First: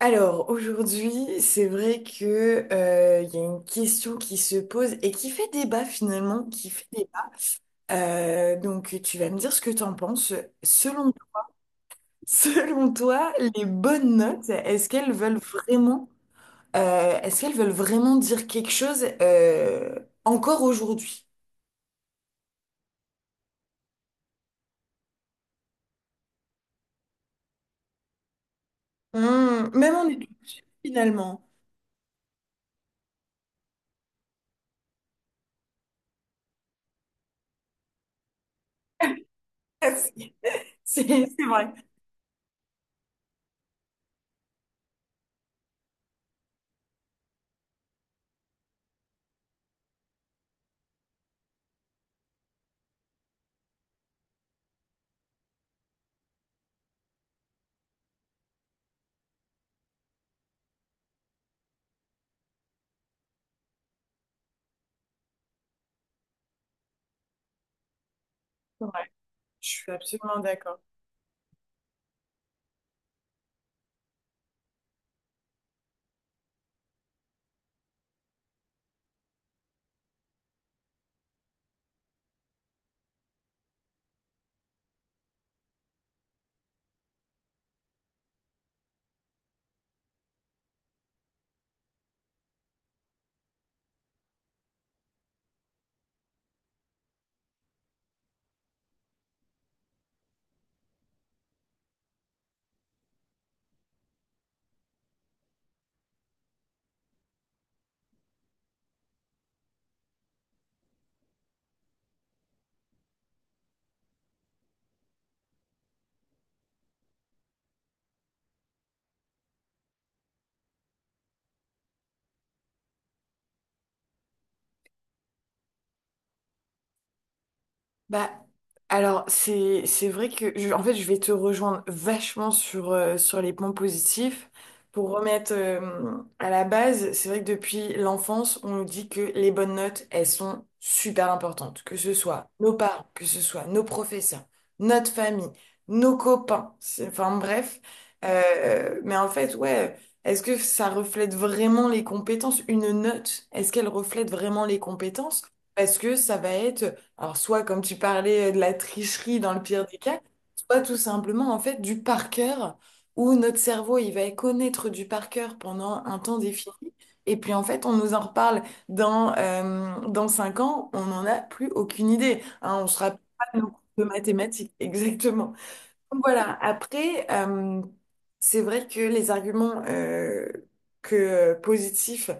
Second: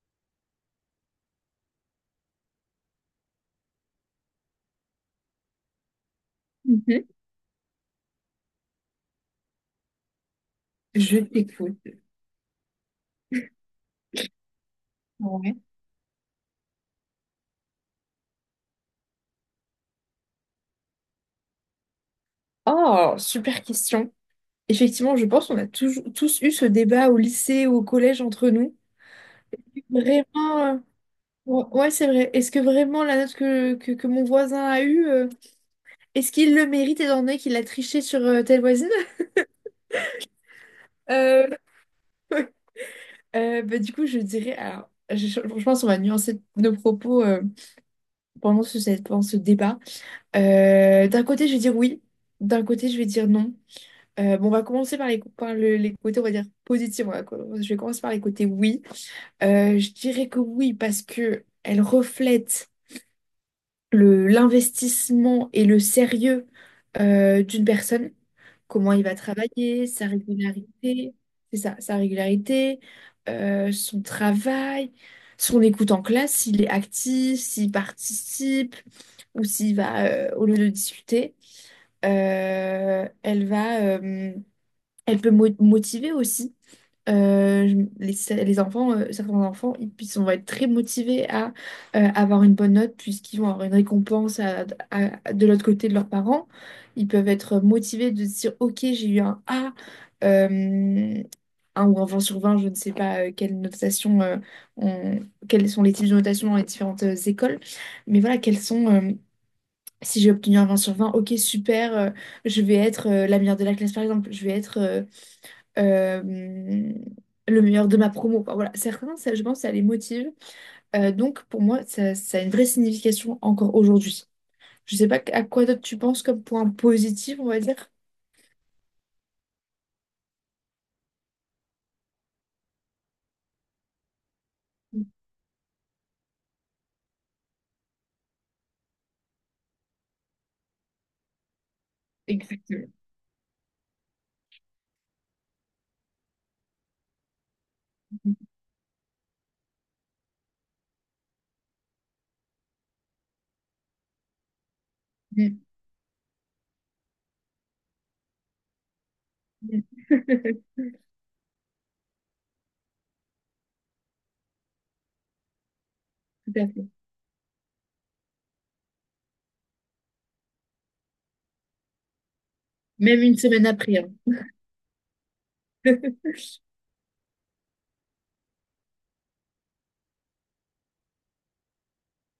Alors, aujourd'hui, c'est vrai que, il y a une question qui se pose et qui fait débat finalement, qui fait Mhm. débat. Donc, tu vas me dire ce que t'en penses. Selon, Je t'écoute. Selon toi, les bonnes notes, Ouais. Est-ce qu'elles veulent vraiment dire quelque chose, encore aujourd'hui? Oh, super question. Effectivement, je pense qu'on a toujours, tous eu ce débat au lycée ou au collège entre nous. Hmm, même en études, Vraiment, finalement. ouais, ouais, c'est vrai. Est-ce que vraiment la note que mon voisin a eue, est-ce qu'il le mérite étant donné qu'il a triché sur telle voisine? C'est Euh, vrai. Du coup, je dirais, alors, je pense qu'on va nuancer nos propos pendant pendant ce débat. D'un côté, je vais dire oui. D'un côté, je vais dire non. Bon, on va commencer par les côtés, on va dire, positifs. Je vais commencer par les côtés oui. Je dirais que oui, parce que elle reflète l'investissement et le sérieux d'une personne. C'est Comment il vrai. va Je travailler, suis sa absolument d'accord. régularité, c'est ça, sa régularité, son travail, son écoute en classe, s'il est actif, s'il participe ou s'il va, au lieu de discuter. Euh, elle va... euh, elle peut motiver aussi. Les enfants, certains enfants, ils vont être très motivés à avoir une bonne note puisqu'ils vont avoir une récompense de l'autre côté de leurs parents. Ils peuvent être motivés de se dire, OK, j'ai eu un A, euh, un ou un 20/20. Je ne sais pas quelle notation, on- quels sont les types de notation dans les différentes écoles. Mais voilà, si j'ai obtenu un 20/20, OK, super, je vais être la meilleure de la classe, par exemple, euh, le meilleur de ma promo, quoi. Voilà, certains, ça, je pense, ça les motive. Donc, pour moi, ça a une vraie signification encore aujourd'hui. Je sais pas à quoi d'autre tu penses comme point positif, on va dire. Bah, alors, c'est vrai que, en fait, je vais te rejoindre vachement sur, sur les points positifs. Pour remettre, à la base, c'est vrai que depuis l'enfance, on nous dit que les bonnes notes, elles sont super importantes. Que ce soit nos Exactement. parents, que ce soit nos professeurs, notre famille, nos copains. Enfin, bref. Mais en fait, ouais, est-ce que ça reflète vraiment les compétences? Une note, est-ce qu'elle reflète vraiment les compétences? Mm, Parce que ça va être alors, soit, comme tu parlais, de la tricherie dans le mm. pire des cas, soit tout simplement, en fait, du par cœur, où notre cerveau, il va connaître du par cœur pendant un temps Tout à fait. défini. Et puis, en fait, on nous en reparle dans 5 ans, on n'en a plus aucune idée. Hein, on ne se rappelle Même une pas de semaine nos cours après, de hein. mathématiques, exactement. Voilà, après, c'est vrai que les arguments que positifs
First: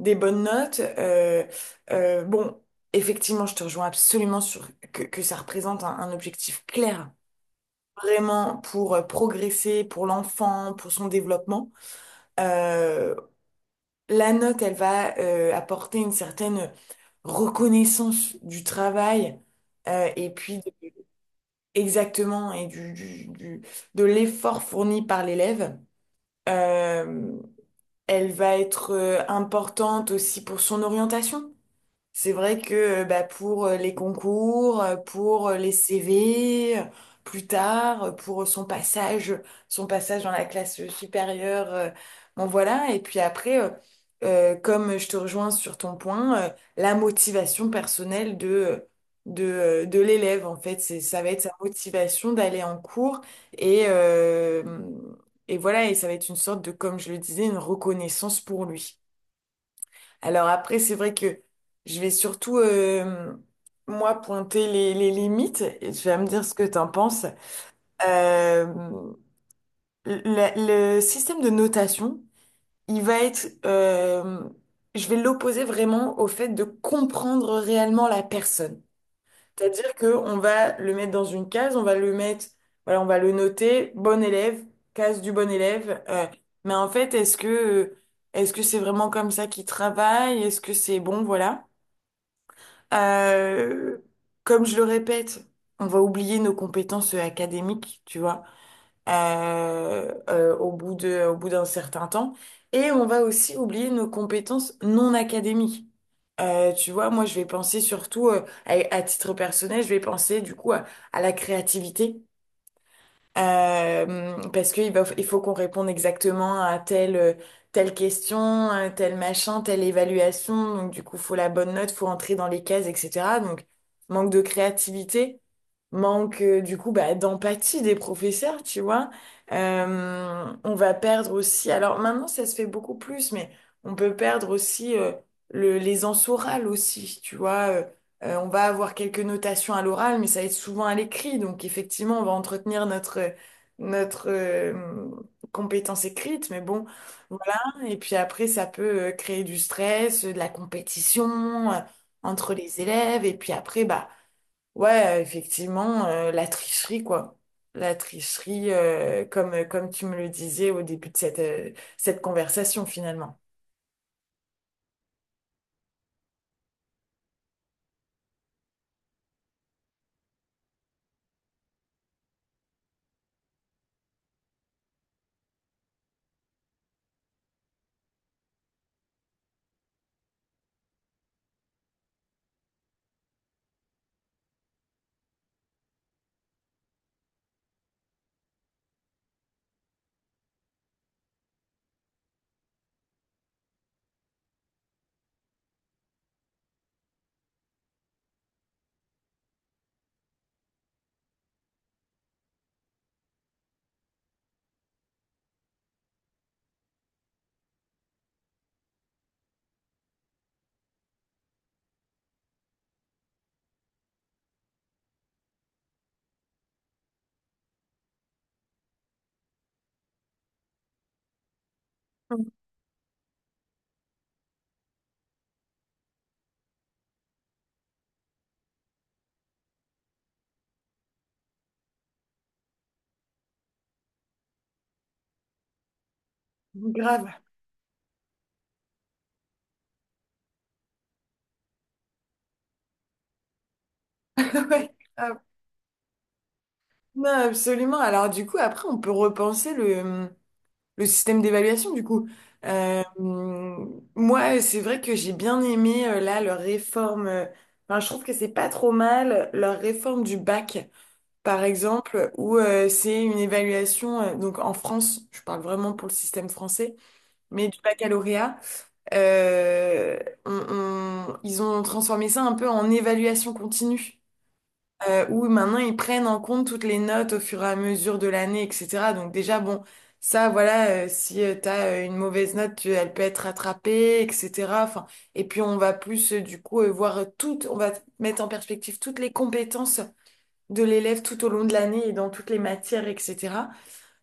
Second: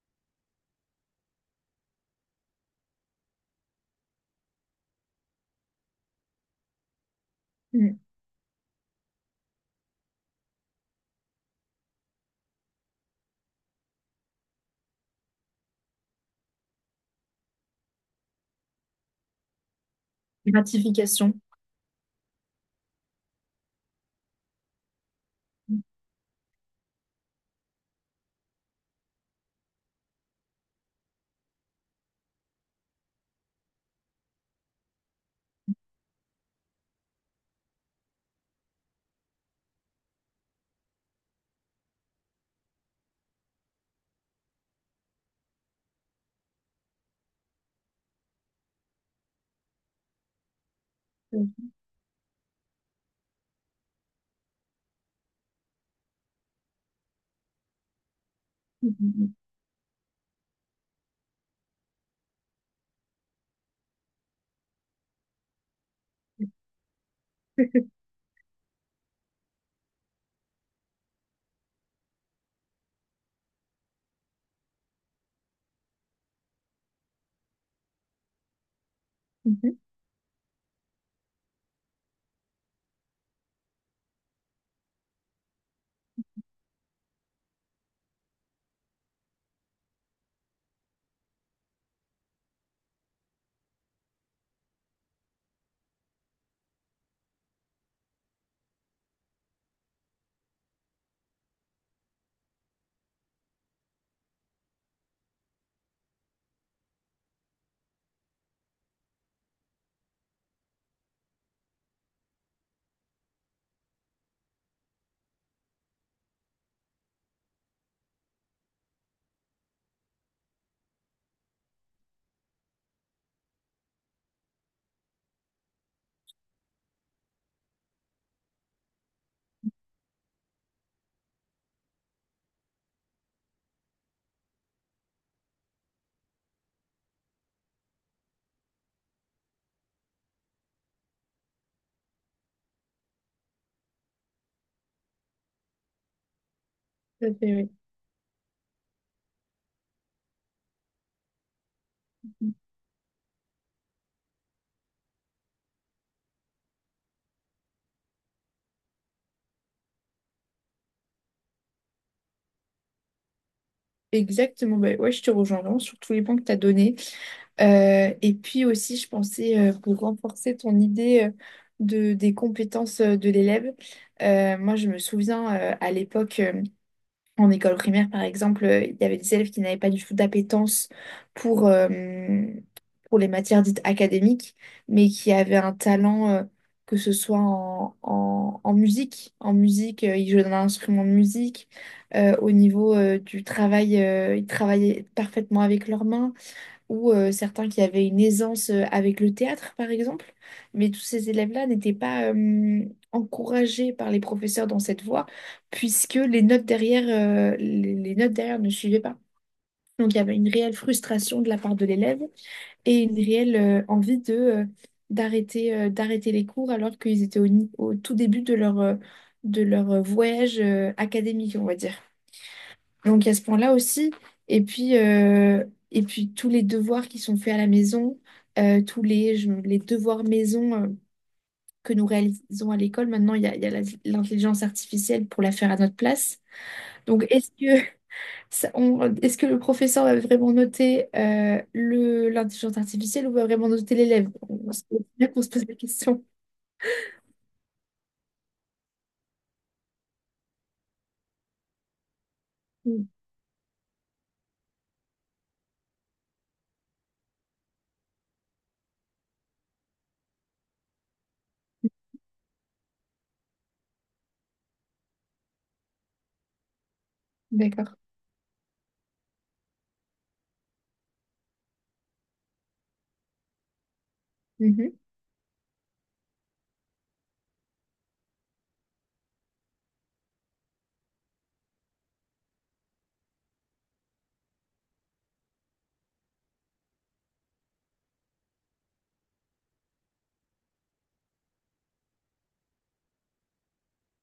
des bonnes notes, bon, effectivement, je te rejoins absolument sur que ça représente un objectif clair, Mm. vraiment pour progresser, pour l'enfant, pour son développement. Euh, la note, elle va apporter une certaine reconnaissance du travail euh, et puis de- Gratification. exactement et de l'effort fourni par l'élève. Mm. Euh, Elle va être importante aussi pour son orientation. C'est vrai que bah, pour les concours, pour les CV, plus tard, pour son passage dans la classe supérieure, bon voilà. Et puis après, comme je te rejoins sur ton point, la motivation personnelle de l'élève, en fait, ça va être sa Mm, motivation d'aller en cours et, euh, et voilà, et ça va être une sorte de, comme je le disais, une reconnaissance pour lui. mm, Alors après, c'est vrai que je vais surtout, moi, pointer les limites et tu vas me dire ce que t'en penses. Euh, le système de notation, il va être, je vais l'opposer vraiment au fait de comprendre réellement la personne. mm. Mhm. C'est-à-dire que on va le mettre dans une case, on va le mettre, voilà, on va le noter, bon élève, case du bon élève. Mais en fait, est-ce que c'est vraiment comme ça qu'il travaille? Est-ce que c'est bon, voilà. Euh, Comme je le répète, on va oublier nos compétences académiques, tu vois, au bout au bout d'un certain temps. Et on va aussi oublier nos compétences non académiques. Tu vois, moi, je vais penser surtout, à titre personnel, je vais penser du coup à la créativité. Parce qu'il va, il faut qu'on réponde exactement à telle question, à tel machin, telle évaluation. Donc, du coup, faut la bonne note, faut entrer dans les cases, etc. Donc, manque de créativité, du coup, bah, d'empathie des professeurs, tu vois. On va perdre aussi, alors maintenant, ça se fait beaucoup plus, mais on peut perdre aussi, les ans aussi, tu vois. On va avoir quelques notations à l'oral, mais ça va être souvent à l'écrit. Donc effectivement, on va entretenir notre, notre euh, compétence écrite, mais bon, Tout à fait, voilà. oui. Et puis après, ça peut créer du stress, de la compétition entre les élèves. Et puis après, bah ouais, effectivement, la tricherie, quoi. La tricherie, comme tu me le disais au début de cette conversation, finalement. Exactement, bah ouais, je te rejoins vraiment sur tous les points que tu as donnés. Et puis aussi, je pensais, pour renforcer ton idée des compétences de l'élève, moi je me souviens à l'époque, en école primaire, par exemple, il y avait des élèves qui n'avaient pas du tout d'appétence pour, euh, pour les matières dites académiques, mais qui avaient un talent, que ce soit en musique. En musique, ils jouaient d'un instrument de musique. Au niveau, du travail, ils travaillaient parfaitement avec leurs mains ou certains qui avaient une aisance avec le théâtre, par exemple. Mais tous ces élèves-là n'étaient pas encouragés par les professeurs dans cette voie, puisque les notes derrière ne suivaient pas. Donc il y avait une réelle frustration de la part de l'élève et une réelle envie de, d'arrêter d'arrêter les cours alors qu'ils étaient au, ni- au tout début de leur voyage académique, on va dire. Donc, il y a ce point-là aussi. Et puis, euh, et puis, tous les devoirs qui sont faits à la maison, les devoirs maison que nous réalisons à l'école, maintenant, il y a l'intelligence artificielle pour la faire à notre place. Mm. Donc, Grave. est-ce que, est-ce que le professeur va vraiment noter l'intelligence artificielle ou va vraiment noter l'élève? C'est Ouais, bien grave. qu'on se pose la question. Non, absolument. Alors du coup, après, on peut repenser le système d'évaluation du coup. Euh, Mm, Moi, c'est vrai que j'ai bien aimé là leur réforme. Enfin, je trouve que c'est pas trop mal leur réforme du bac, par exemple, où c'est une évaluation. Donc en France, je parle vraiment pour le système français, mais du d'accord. baccalauréat, euh, on- ils ont transformé ça un peu en évaluation continue Mhm. Où maintenant ils prennent en compte toutes les notes au fur et à mesure de l'année, etc. Donc déjà, bon, ça, voilà, si t'as une mauvaise note, elle peut être rattrapée, etc. Enfin, et puis on va plus, voir toutes, on va mettre en perspective toutes les compétences de l'élève tout au long de l'année et dans toutes les matières, etc.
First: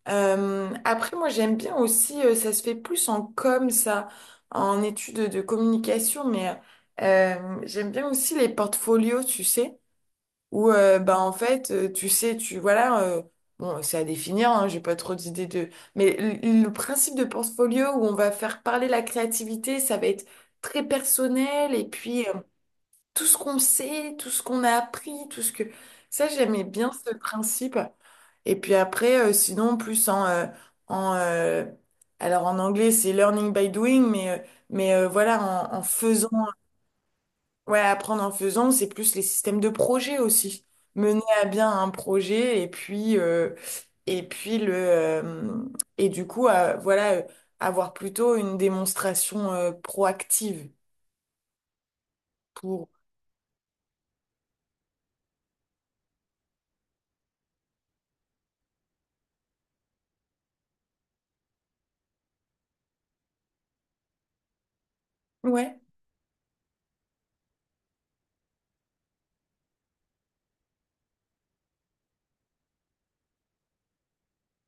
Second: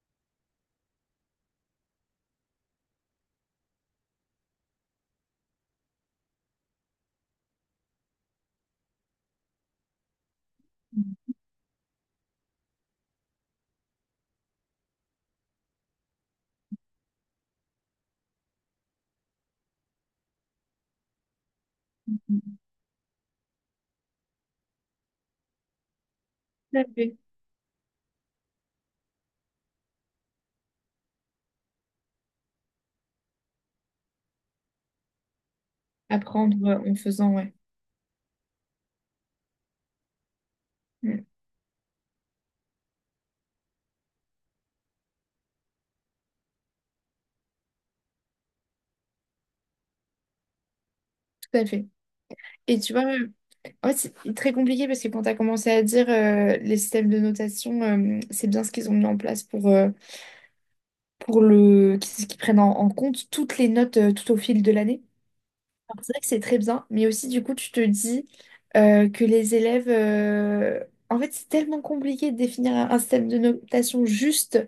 Après, moi, j'aime bien aussi, ça se fait plus en com, ça, en études de communication, mais... j'aime bien aussi les portfolios, tu sais où bah en fait tu sais tu voilà bon c'est à définir hein, j'ai pas trop d'idées de mais le principe de portfolio où on va faire parler la créativité ça va être très personnel et puis tout ce qu'on sait tout ce qu'on a appris tout ce que ça j'aimais Tout à bien ce fait. principe et puis après sinon plus en en alors en anglais c'est learning by doing mais voilà en, en faisant. Apprendre en faisant, ouais. Ouais, apprendre en faisant, c'est plus les systèmes de projet aussi. Mener Mm, à bien un projet et puis le et du coup voilà avoir plutôt une démonstration proactive tout à fait. Et pour tu vois, en fait, c'est très compliqué parce que quand tu as commencé à dire les systèmes de notation, c'est bien ce qu'ils ont mis en place pour le, qu'ils qu'ils prennent en compte toutes les notes tout au fil de l'année. ouais. Alors, c'est vrai que c'est très bien, mais aussi du coup tu te dis que les élèves... En fait c'est tellement compliqué de définir un système de notation juste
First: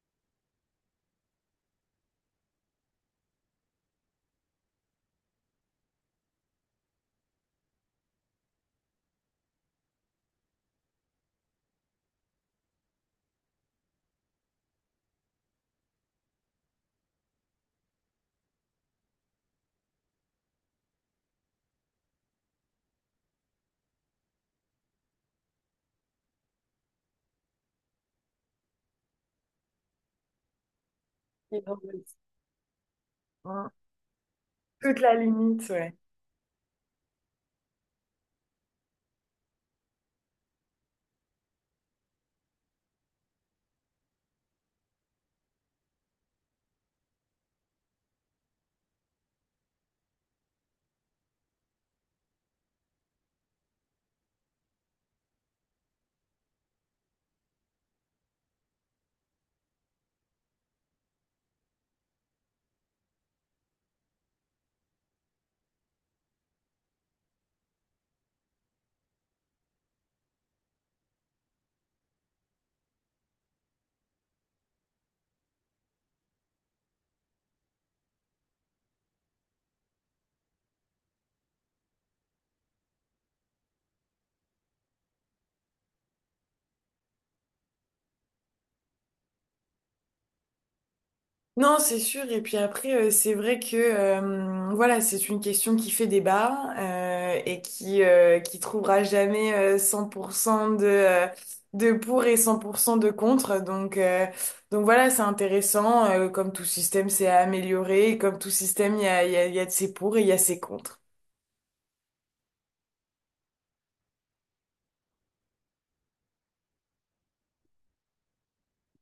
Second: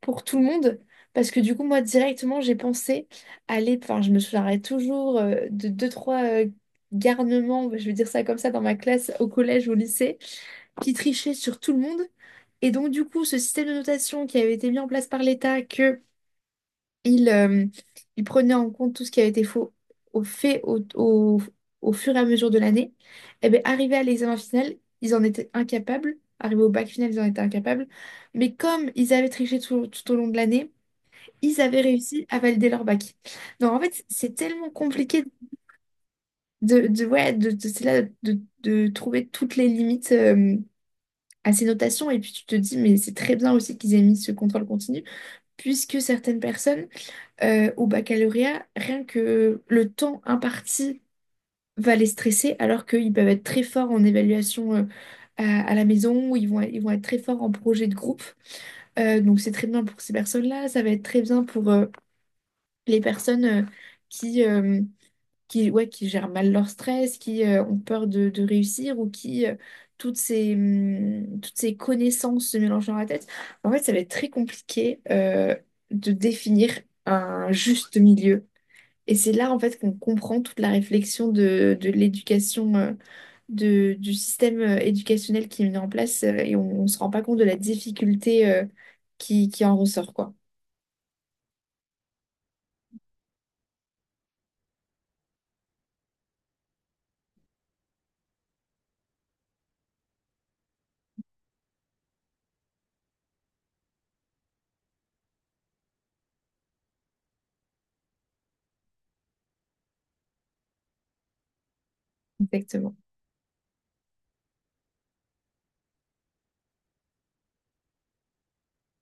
pour tout le monde, parce que du coup moi directement j'ai pensé aller... Enfin je me souviendrai toujours de deux, trois garnements, je vais dire ça comme ça, dans ma classe au collège, au lycée, qui trichaient sur tout le monde. Et donc du coup ce système de notation qui avait été mis en place par l'État, que il, euh, il prenait en compte tout ce qui avait été faux, au fait au, au- au fur et à mesure de l'année, et bien arrivé à l'examen final, ils en étaient incapables. Arrivé au bac final, ils en étaient incapables. Mais comme ils avaient triché tout au long de l'année, ils Et donc, avaient réussi à valider leur bac. euh, Donc en fait, c'est tellement toute la compliqué limite ouais. Ouais, c'est là, de trouver toutes les limites à ces notations. Et puis tu te dis, mais c'est très bien aussi qu'ils aient mis ce contrôle continu, puisque certaines personnes au baccalauréat, rien que le temps imparti va les stresser, alors qu'ils peuvent être très forts en évaluation à la maison, ou ils vont être très forts en projet de groupe. Donc c'est très bien pour ces personnes-là, ça va être très bien pour les personnes qui, euh, ouais, qui gèrent mal leur stress, qui ont peur de réussir, ou qui... Toutes ces connaissances se mélangent dans la tête. En fait, ça va être très compliqué de définir un juste milieu et c'est là, en fait, qu'on comprend toute la réflexion de l'éducation, du système éducationnel qui est mis en place, et on ne se rend pas compte de la difficulté, qui en ressort, quoi. Non, c'est sûr. Et puis après, c'est vrai que voilà, c'est une question qui fait débat et qui trouvera jamais 100% de de pour et 100% de contre. Donc voilà, c'est intéressant. Comme tout système, c'est à améliorer. Et comme tout système, il y a de ses pour et il y a ses contre. Exactement.